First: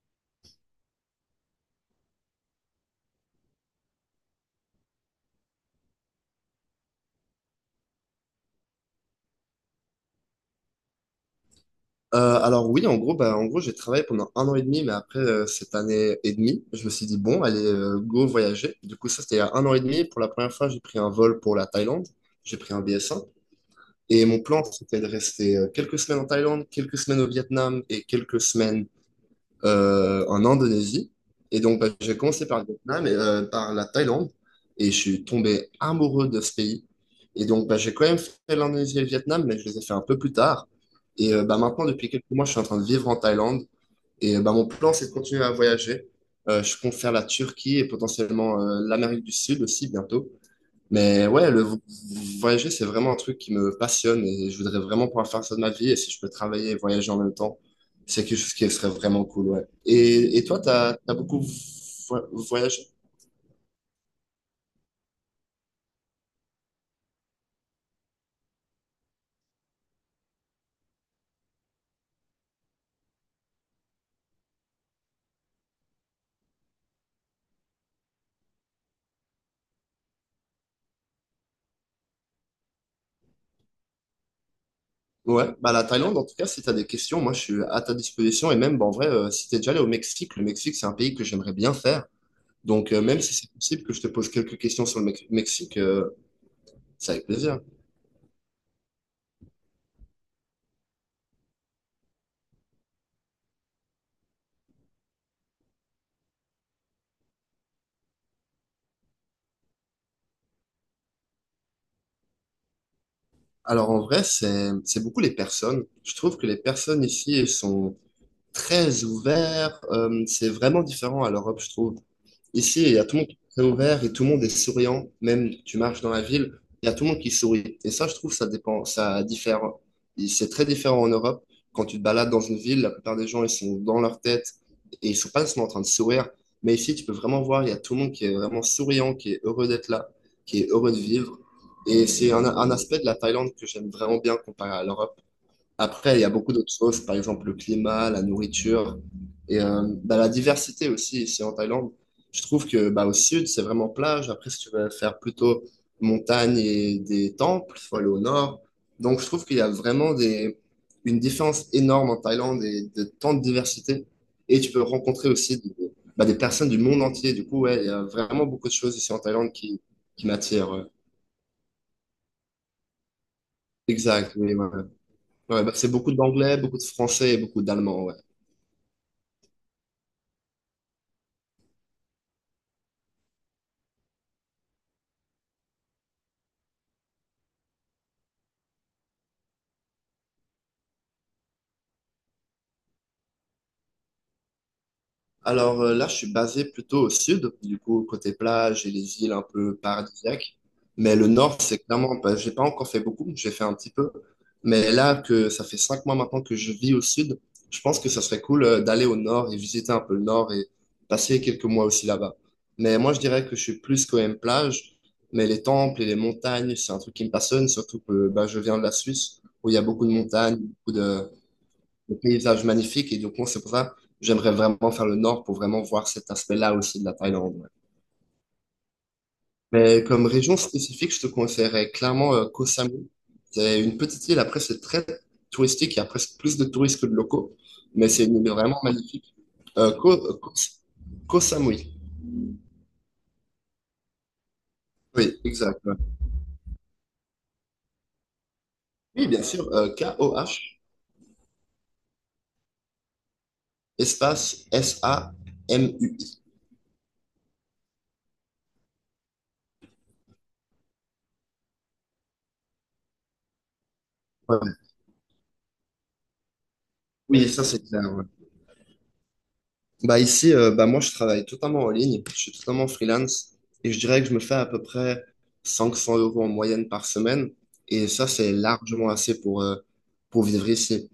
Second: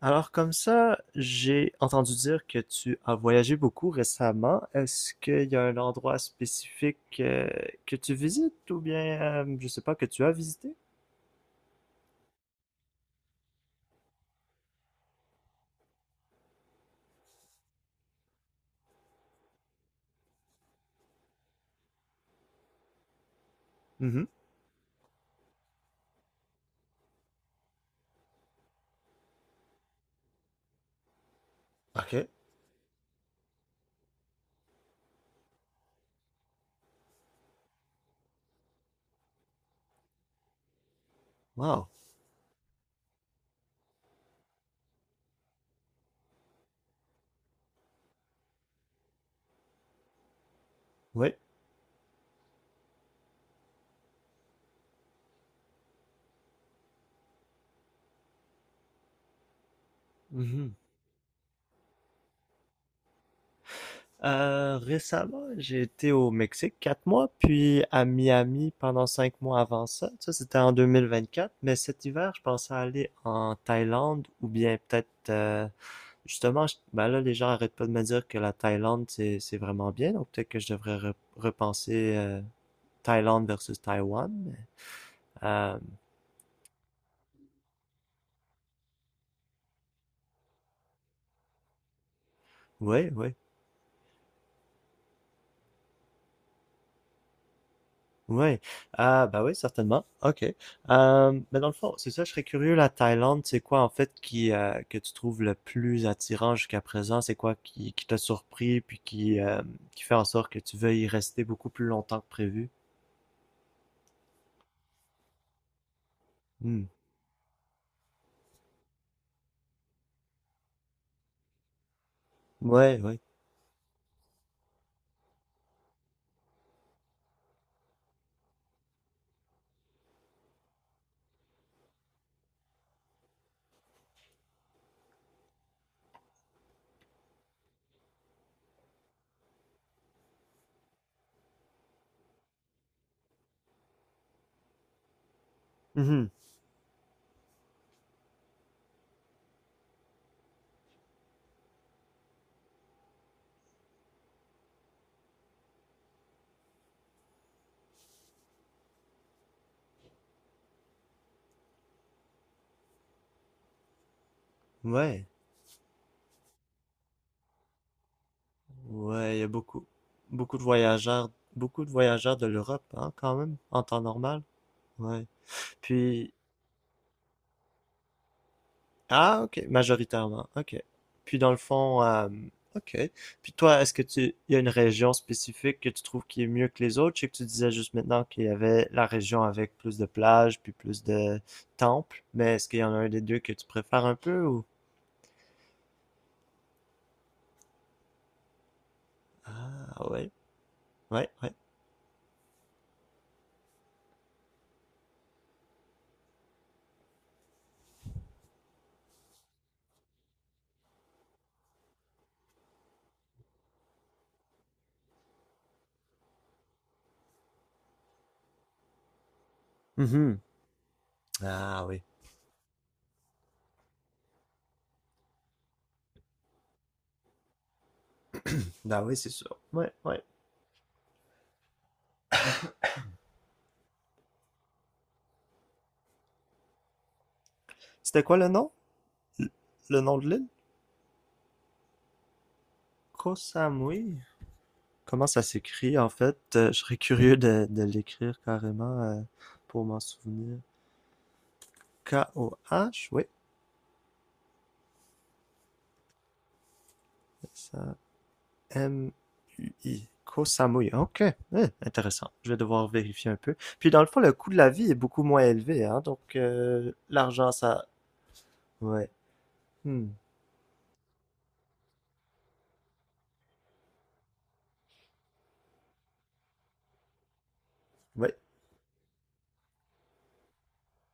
Alors comme ça, j'ai entendu dire que tu as voyagé beaucoup récemment. Est-ce qu'il y a un endroit spécifique que tu visites ou bien, je sais pas, que tu as visité? Alors oui, en gros, bah, en gros, j'ai travaillé pendant un an et demi, mais après cette année et demie, je me suis dit, bon, allez, go voyager. Du coup, ça, c'était il y a un an et demi. Pour la première fois, j'ai pris un vol pour la Thaïlande. J'ai pris un BS1. Et Mhm. mon plan, c'était de rester quelques semaines en Thaïlande, quelques semaines au Vietnam et quelques semaines en Indonésie. Et donc, bah, j'ai OK. commencé par le Vietnam et par la Thaïlande. Et je suis tombé amoureux de ce pays. Et donc, bah, j'ai quand même fait l'Indonésie et le Vietnam, mais je les ai fait un peu plus tard. Et bah, maintenant, Wow. depuis quelques mois, je suis en train de vivre en Thaïlande. Et bah, mon plan, c'est de continuer à voyager. Je compte faire la Turquie et potentiellement l'Amérique du Sud aussi bientôt. Mais Oui. ouais, le voyager, c'est vraiment un truc qui me passionne et je voudrais vraiment pouvoir faire ça de ma vie. Et si je peux travailler et voyager en même temps, c'est quelque chose qui serait vraiment cool, ouais. Et toi, t'as beaucoup voyagé? Récemment, j'ai été au Mexique 4 mois, puis à Miami pendant 5 mois avant ça. Ça, c'était en 2024. Mais cet hiver, je pensais aller en Thaïlande ou bien peut-être, justement, ben là, les gens arrêtent pas de me dire que la Thaïlande, c'est vraiment bien. Donc peut-être que je devrais repenser Thaïlande versus Taïwan. Mais, Ouais, bah Euh, la Thaïlande, en tout cas, si t'as des questions, moi, je suis à ta disposition. Et même, bah, en vrai, si t'es déjà allé au Mexique, le Mexique, c'est un pays que j'aimerais bien faire. Donc, oui, même si c'est possible que je te pose quelques questions sur le Mexique, c'est avec plaisir. ouais, ah bah oui, certainement. Ok. Mais dans le fond, c'est ça, je serais curieux, la Thaïlande, c'est quoi en fait qui que tu trouves le plus attirant jusqu'à présent? C'est quoi qui t'a surpris puis qui fait en sorte que tu veuilles y rester beaucoup plus longtemps que prévu? Alors, en vrai, c'est beaucoup les personnes. Je trouve que les Hmm. personnes ici, elles sont très ouvert. C'est vraiment différent à l'Europe, je trouve. Ici, il y Ouais, a tout ouais. le monde qui est très ouvert et tout le monde est souriant. Même tu marches dans la ville, il y a tout le monde qui sourit. Et ça, je trouve, ça dépend, ça diffère. Et c'est très différent en Europe. Quand tu te balades dans une ville, la plupart des gens, ils sont dans leur tête et ils sont pas seulement en train de sourire. Mais ici, tu peux vraiment voir, il y a tout le monde qui est vraiment souriant, qui est heureux d'être là, qui est heureux de vivre. Et c'est un aspect de la Thaïlande que j'aime vraiment bien comparé à l'Europe. Après, il y Mhm. a beaucoup d'autres choses, par exemple le climat, la nourriture et bah, la diversité aussi ici en Thaïlande. Je trouve que bah, au sud, c'est vraiment plage. Après, si tu veux faire plutôt montagne et des temples, il faut aller au nord. Donc, je trouve qu'il y a vraiment une différence énorme en Thaïlande et de tant de diversité. Et tu peux Ouais, rencontrer aussi bah, des personnes du monde entier. Du coup, ouais, il y a vraiment beaucoup de choses ici en ouais, il y a Thaïlande qui, beaucoup, qui m'attirent. Ouais. Beaucoup de voyageurs de l'Europe, hein, quand même, en temps Exact. normal. Oui, ouais. Ouais. Ouais, bah, c'est beaucoup Puis, d'anglais, beaucoup de français et beaucoup d'allemand. Ouais. ah, ok, majoritairement, ok. Puis dans le fond, ok. Puis toi, il y a une région spécifique que tu trouves qui est mieux que les autres? Je sais que tu disais juste maintenant qu'il y avait la région avec plus de plages, puis plus de temples, mais est-ce qu'il y en a un des deux que tu préfères un peu ou? Alors là, je suis basé plutôt au sud, du coup, côté plage et les îles un peu Ah, ouais, paradisiaques. Mais le ouais, ouais. nord, c'est clairement, bah, j'ai pas encore fait beaucoup, j'ai fait un petit peu. Mais là, que ça fait 5 mois maintenant que je vis au sud, je pense que ça serait cool d'aller au nord et visiter un peu le nord et passer quelques mois aussi là-bas. Mais moi, je dirais que je suis plus quand même plage, mais les temples et les montagnes, c'est un truc qui me passionne, surtout que bah, je viens de la Suisse, où il y a beaucoup de Mhm. montagnes, beaucoup de, Ah oui, le paysage magnifique. Et donc moi c'est pour ça que j'aimerais vraiment faire le nord pour vraiment voir cet aspect-là aussi de la Thaïlande. Ouais. bah oui, c'est sûr. Ouais, Mais ouais. comme région spécifique, je te conseillerais clairement Koh Samui. C'est une petite île. Après, c'est très touristique. Il y a presque plus de touristes que de locaux. Mais C'était c'est quoi une le île nom? vraiment magnifique. Le Euh, le Koh, nom de euh, l'île? Koh- Koh Samui. Koh Samui? Comment Oui, ça exact. Ouais. s'écrit en fait? Je serais curieux de l'écrire carrément Oui, bien sûr. pour m'en souvenir. Koh, Koh, oui. espace Samu. Ça, mui. Koh Samui. Ok, eh, intéressant. Je vais devoir vérifier un peu. Puis dans le fond, le coût de Ouais. la vie est beaucoup moins élevé, hein? Donc Oui, l'argent, ça, c'est ça. clair. Ouais. Ouais. Hmm. Bah ici, bah moi, je travaille totalement en ligne, je suis totalement freelance et je dirais que je me fais à peu près 500 € en moyenne par semaine et ça, Ouais. c'est largement assez pour vivre ici.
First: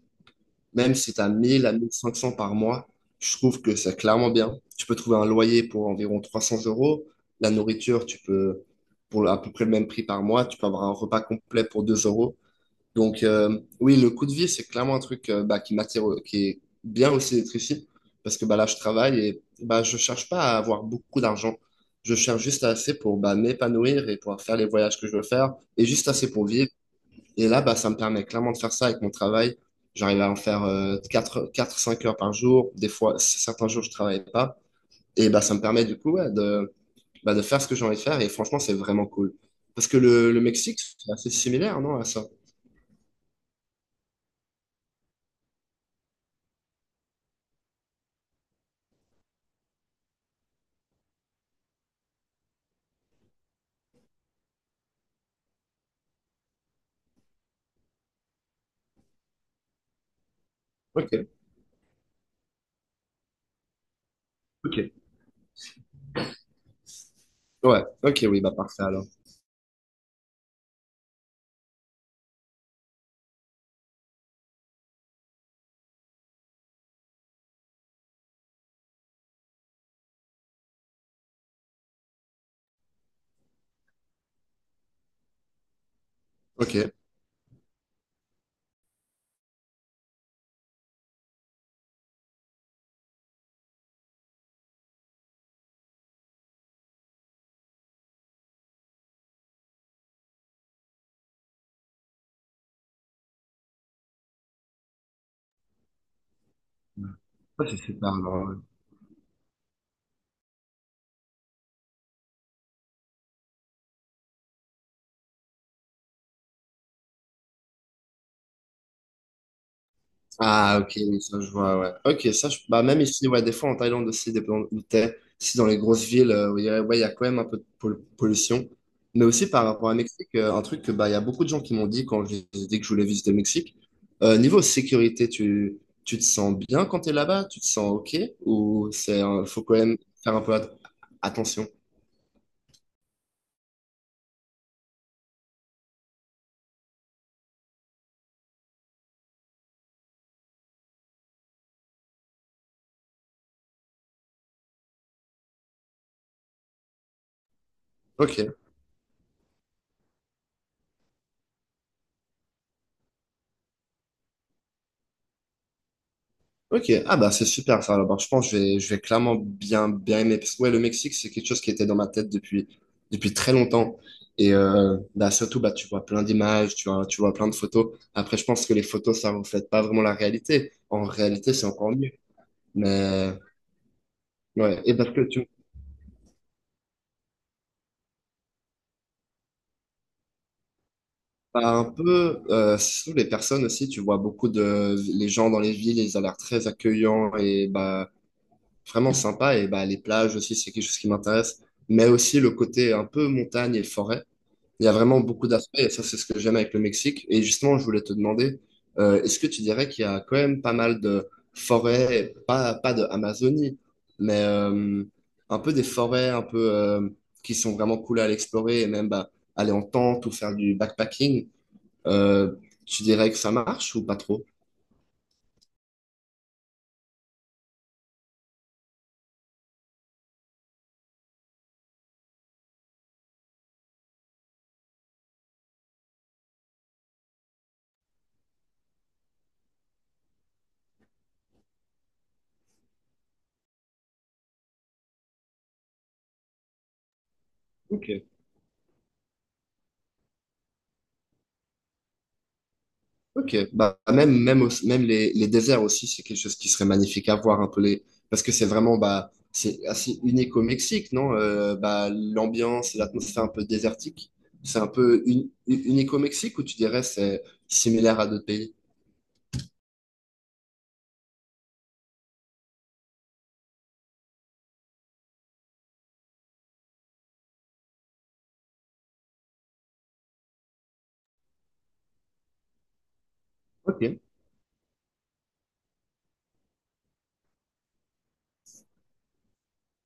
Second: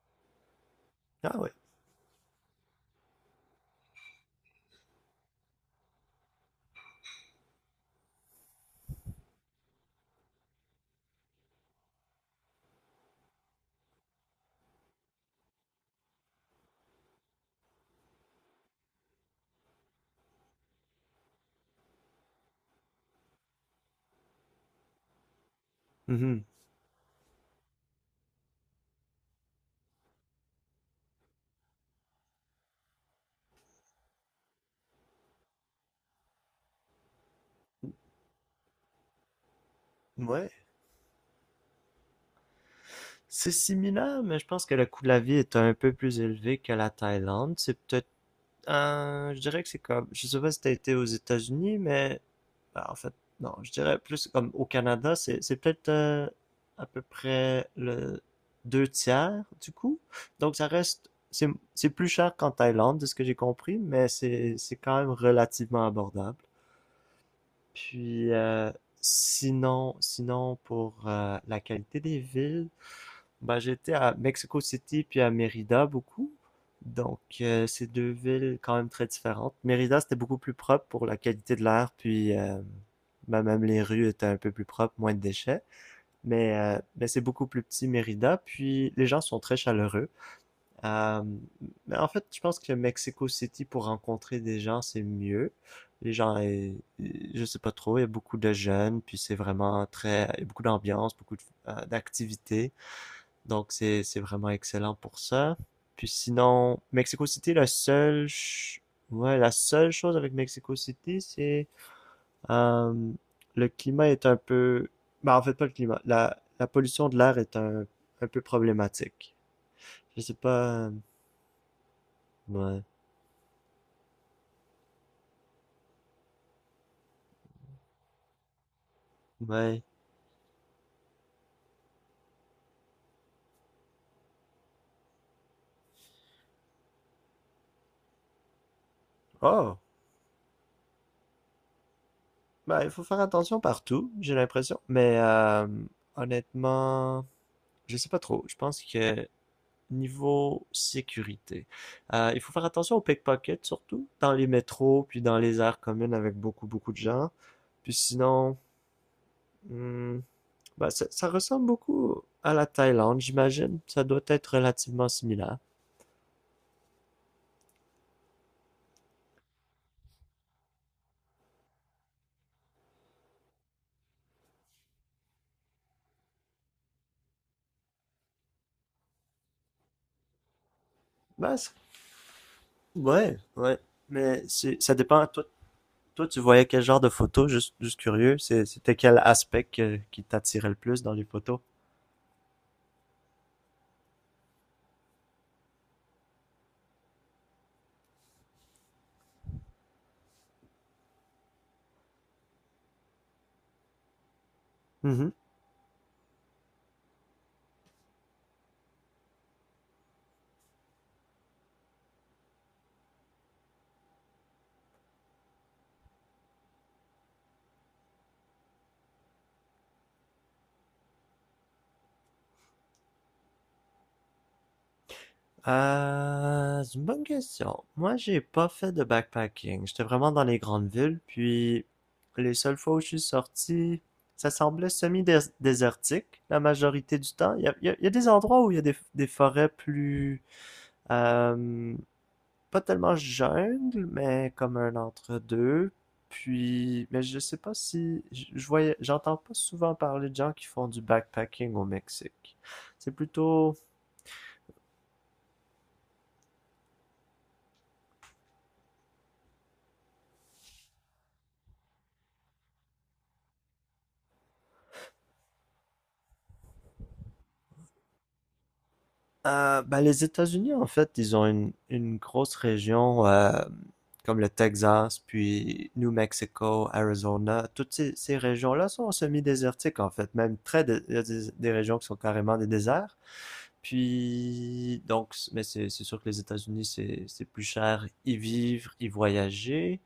Même si tu as Ah ouais. 1 000 à 1 500 par mois, je trouve que c'est clairement bien. Tu peux trouver un loyer pour environ 300 euros, la nourriture, tu peux, pour à peu près le même prix par mois, tu peux avoir un repas complet pour 2 euros. Donc, oui, le coup de vie, c'est clairement un truc bah, qui m'attire, qui est bien aussi d'être ici, parce que bah, là, je travaille et bah, je cherche pas à avoir beaucoup d'argent. Je cherche juste assez pour bah, m'épanouir et pouvoir faire les voyages que je veux faire, et juste assez Mhm. pour vivre. Et là, bah, ça me permet clairement de faire ça avec mon travail. J'arrive à en faire 4, 4, 5 heures par jour. Des fois, certains jours, je travaille pas. Et bah, ça me permet du coup ouais, bah, de faire ce que j'ai envie de faire. Et franchement, c'est vraiment cool. Parce que le Ouais. Mexique, c'est assez similaire, non, à ça? C'est similaire, mais je pense que le coût de la vie est un peu plus élevé que la Thaïlande. C'est peut-être... je dirais que c'est comme, je sais pas si t'as été aux États-Unis, mais bah, en fait, non, je dirais plus comme au Canada, c'est peut-être à peu près le deux tiers du coût. Donc ça reste, Ok, c'est plus cher qu'en Thaïlande, de ce que j'ai compris, mais c'est Ok. quand même relativement abordable. Ouais, ok, Puis oui, bah parfait alors. sinon pour la qualité des villes, bah, j'étais à Mexico City puis à Mérida beaucoup. Donc, c'est deux villes quand même très différentes. Mérida, c'était beaucoup plus propre pour la qualité de l'air, puis bah, même les rues étaient un peu plus propres, moins de déchets. Mais, Ok. euh, mais c'est beaucoup plus petit, Mérida, puis les gens sont très chaleureux. Euh, mais en fait, je pense que Mexico City, pour rencontrer des gens, c'est mieux. Les gens, je sais pas trop, il y a beaucoup de jeunes, puis c'est vraiment très, il y a beaucoup d'ambiance, beaucoup d'activités. Donc, c'est vraiment excellent pour ça. Puis sinon, Mexico City, Ça, c'est super alors, ouais. Ouais, la seule chose avec Mexico City, c'est euh, le climat est un peu, bah en fait pas le climat, la pollution de l'air est un peu problématique. Je sais Ah, pas, ok, oui, ça je vois, ouais. Ok, ouais, bah même ici, ouais, des fois en Thaïlande aussi, si dans les grosses villes, où il y a- ouais, il y a quand même un peu de pollution. Mais aussi par ouais. rapport à Mexique, un truc que bah, il y a beaucoup de gens qui m'ont dit quand je les ai dit que je voulais visiter le Mexique. Niveau sécurité, tu te sens bien quand t'es là-bas? Tu te sens ok? Ou faut quand Oh, même faire un peu attention? bah il faut faire attention partout, j'ai l'impression. Mais honnêtement, je sais pas trop. Je pense que Niveau sécurité, il faut faire attention aux pickpockets, surtout dans les métros, puis dans les aires communes avec beaucoup, beaucoup de gens. Puis Ok. sinon, hmm, bah, ça ressemble beaucoup à la Thaïlande, j'imagine. Ça doit être relativement similaire. Ok, ah bah c'est super ça. Alors, je pense que je vais clairement bien, bien aimer. Parce que ouais, le Mexique, c'est quelque chose qui était dans ma tête depuis très longtemps. Et bah, surtout, bah, tu vois plein d'images, tu vois plein de photos. Après, je pense que les photos, ça ne reflète pas vraiment la réalité. En réalité, Bah, c'est encore mieux. Mais ouais, ouais. Mais ouais, ça et parce que dépend. Toi, tu toi, tu voyais quel genre de photos juste, juste curieux. C'était quel aspect qui t'attirait le plus dans les photos? as un peu, sous les personnes aussi, tu vois beaucoup de les gens dans les villes, ils ont l'air très accueillants et bah, vraiment sympa. Et bah, les plages aussi, c'est quelque chose qui m'intéresse. Mais aussi le côté un peu montagne et forêt. Il y a vraiment Mm-hmm. beaucoup d'aspects, et ça, c'est ce que j'aime avec le Mexique. Et justement, je voulais te demander, est-ce que tu dirais qu'il y a quand même pas mal de forêts, pas de Amazonie, mais un peu des forêts un peu qui sont vraiment cool à aller explorer et même bah, aller en tente ou faire du backpacking, euh, tu dirais que ça marche ou pas trop? C'est une bonne question. Moi, j'ai pas fait de backpacking. J'étais vraiment dans les grandes villes, puis les seules fois où je suis sorti, ça semblait semi-désertique la majorité du temps. Il y a des endroits où il y a des forêts plus... euh, pas tellement jungle, mais comme un entre-deux. Puis, mais je sais pas Ok. si... Je voyais, j'entends pas souvent parler de gens qui font du backpacking au Mexique. C'est Ok, plutôt... bah même les déserts aussi, c'est quelque chose qui serait magnifique à voir un peu les parce que c'est vraiment bah c'est assez unique au Mexique, non? Bah l'ambiance, l'atmosphère un peu désertique, c'est un peu unique au Mexique ou tu dirais c'est similaire à d'autres pays? Ben, les États-Unis, en fait, ils ont une grosse région comme le Texas, puis New Mexico, Arizona. Toutes ces régions-là sont semi-désertiques, en fait. Il y a des régions qui sont carrément des déserts. Ok, Puis, donc, mais c'est sûr que les États-Unis, c'est plus cher y vivre, y voyager.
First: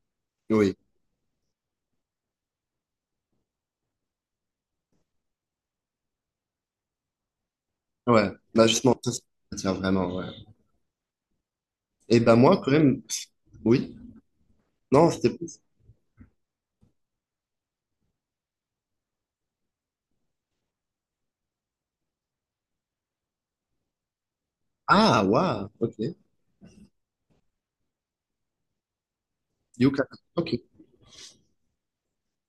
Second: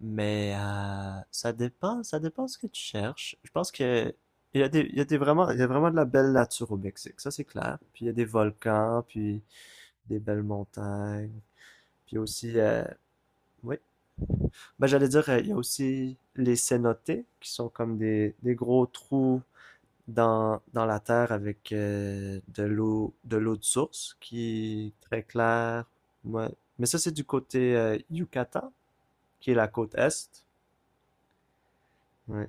Mais oui, ça dépend ce que tu cherches. Je pense que il y a vraiment de la belle nature au Mexique, ça c'est clair. Puis il y a des ouais, bah justement volcans, ça ça puis m'attire vraiment, des ouais. belles montagnes, puis Et bah aussi, moi quand même, oui. oui, Ben j'allais non dire, c'était il y a plus aussi les cénotes qui sont comme des gros trous dans la terre avec de l'eau de source qui est ah très waouh, claire. ok, Ouais. Mais ça c'est du côté Yucatan, qui est la côte Yucatan, est. ok, Ouais.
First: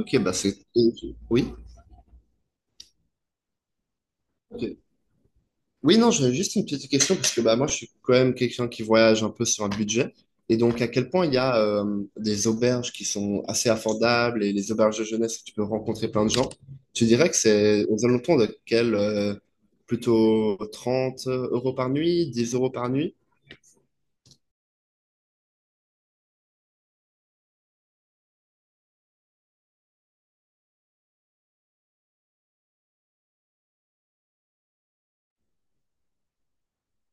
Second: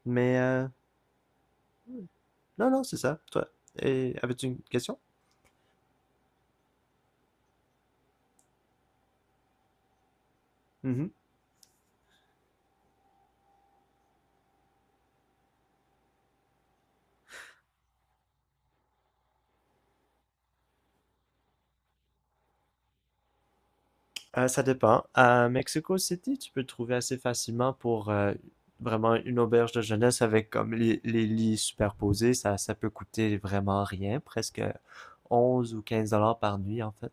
ok bah Mais c'est oui, non, non, c'est ça, toi. Et avais-tu une ok. question? Oui, non, j'avais juste une petite question parce que bah, moi, je suis quand même quelqu'un qui voyage un peu sur un budget. Et donc, à quel Mhm. point il y a des auberges qui sont assez affordables et les auberges de jeunesse où tu peux rencontrer plein de gens, tu dirais que c'est aux alentours de quel plutôt 30 € par nuit, 10 € par nuit? Ça dépend. À Mexico City, tu peux trouver assez facilement pour vraiment une auberge de jeunesse avec comme les lits superposés. Ça peut coûter vraiment rien, presque 11 ou 15 dollars par nuit en fait.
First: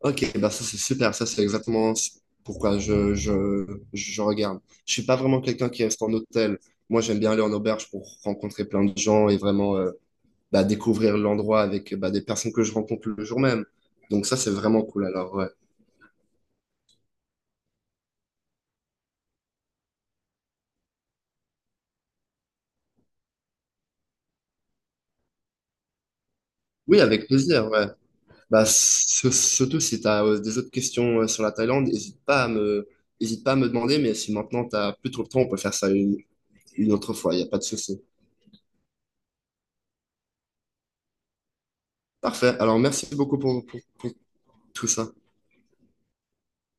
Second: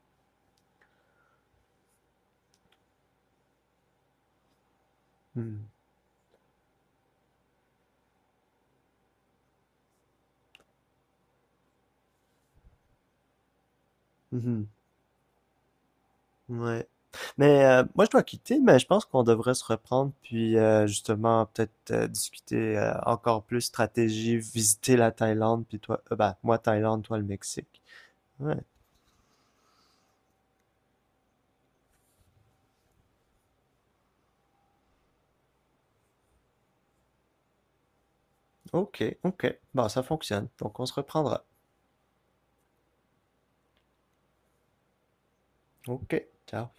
Ok, bah ça c'est super, ça c'est exactement pourquoi je regarde. Je suis pas vraiment Hmm. quelqu'un qui reste en hôtel. Moi, j'aime bien aller en auberge pour rencontrer plein de gens et vraiment bah, découvrir l'endroit avec bah, des personnes que je rencontre le jour même. Donc ça, c'est Mhm. vraiment cool alors, ouais. Ouais. Mais moi, je dois quitter, mais je pense qu'on devrait se reprendre, puis justement, peut-être discuter encore plus stratégie, visiter la Thaïlande, puis toi, bah, moi, Oui, Thaïlande, toi, le avec plaisir, Mexique. ouais. Ouais. Bah, surtout si tu as des autres questions sur la Thaïlande, n'hésite pas à me, hésite pas à me demander, mais si maintenant tu n'as plus trop le temps, on peut faire ça une autre fois, il n'y a pas de souci. Ok, ok. Bah, ça fonctionne. Donc, on se reprendra. Parfait, alors merci beaucoup pour tout ça. Ok, ciao.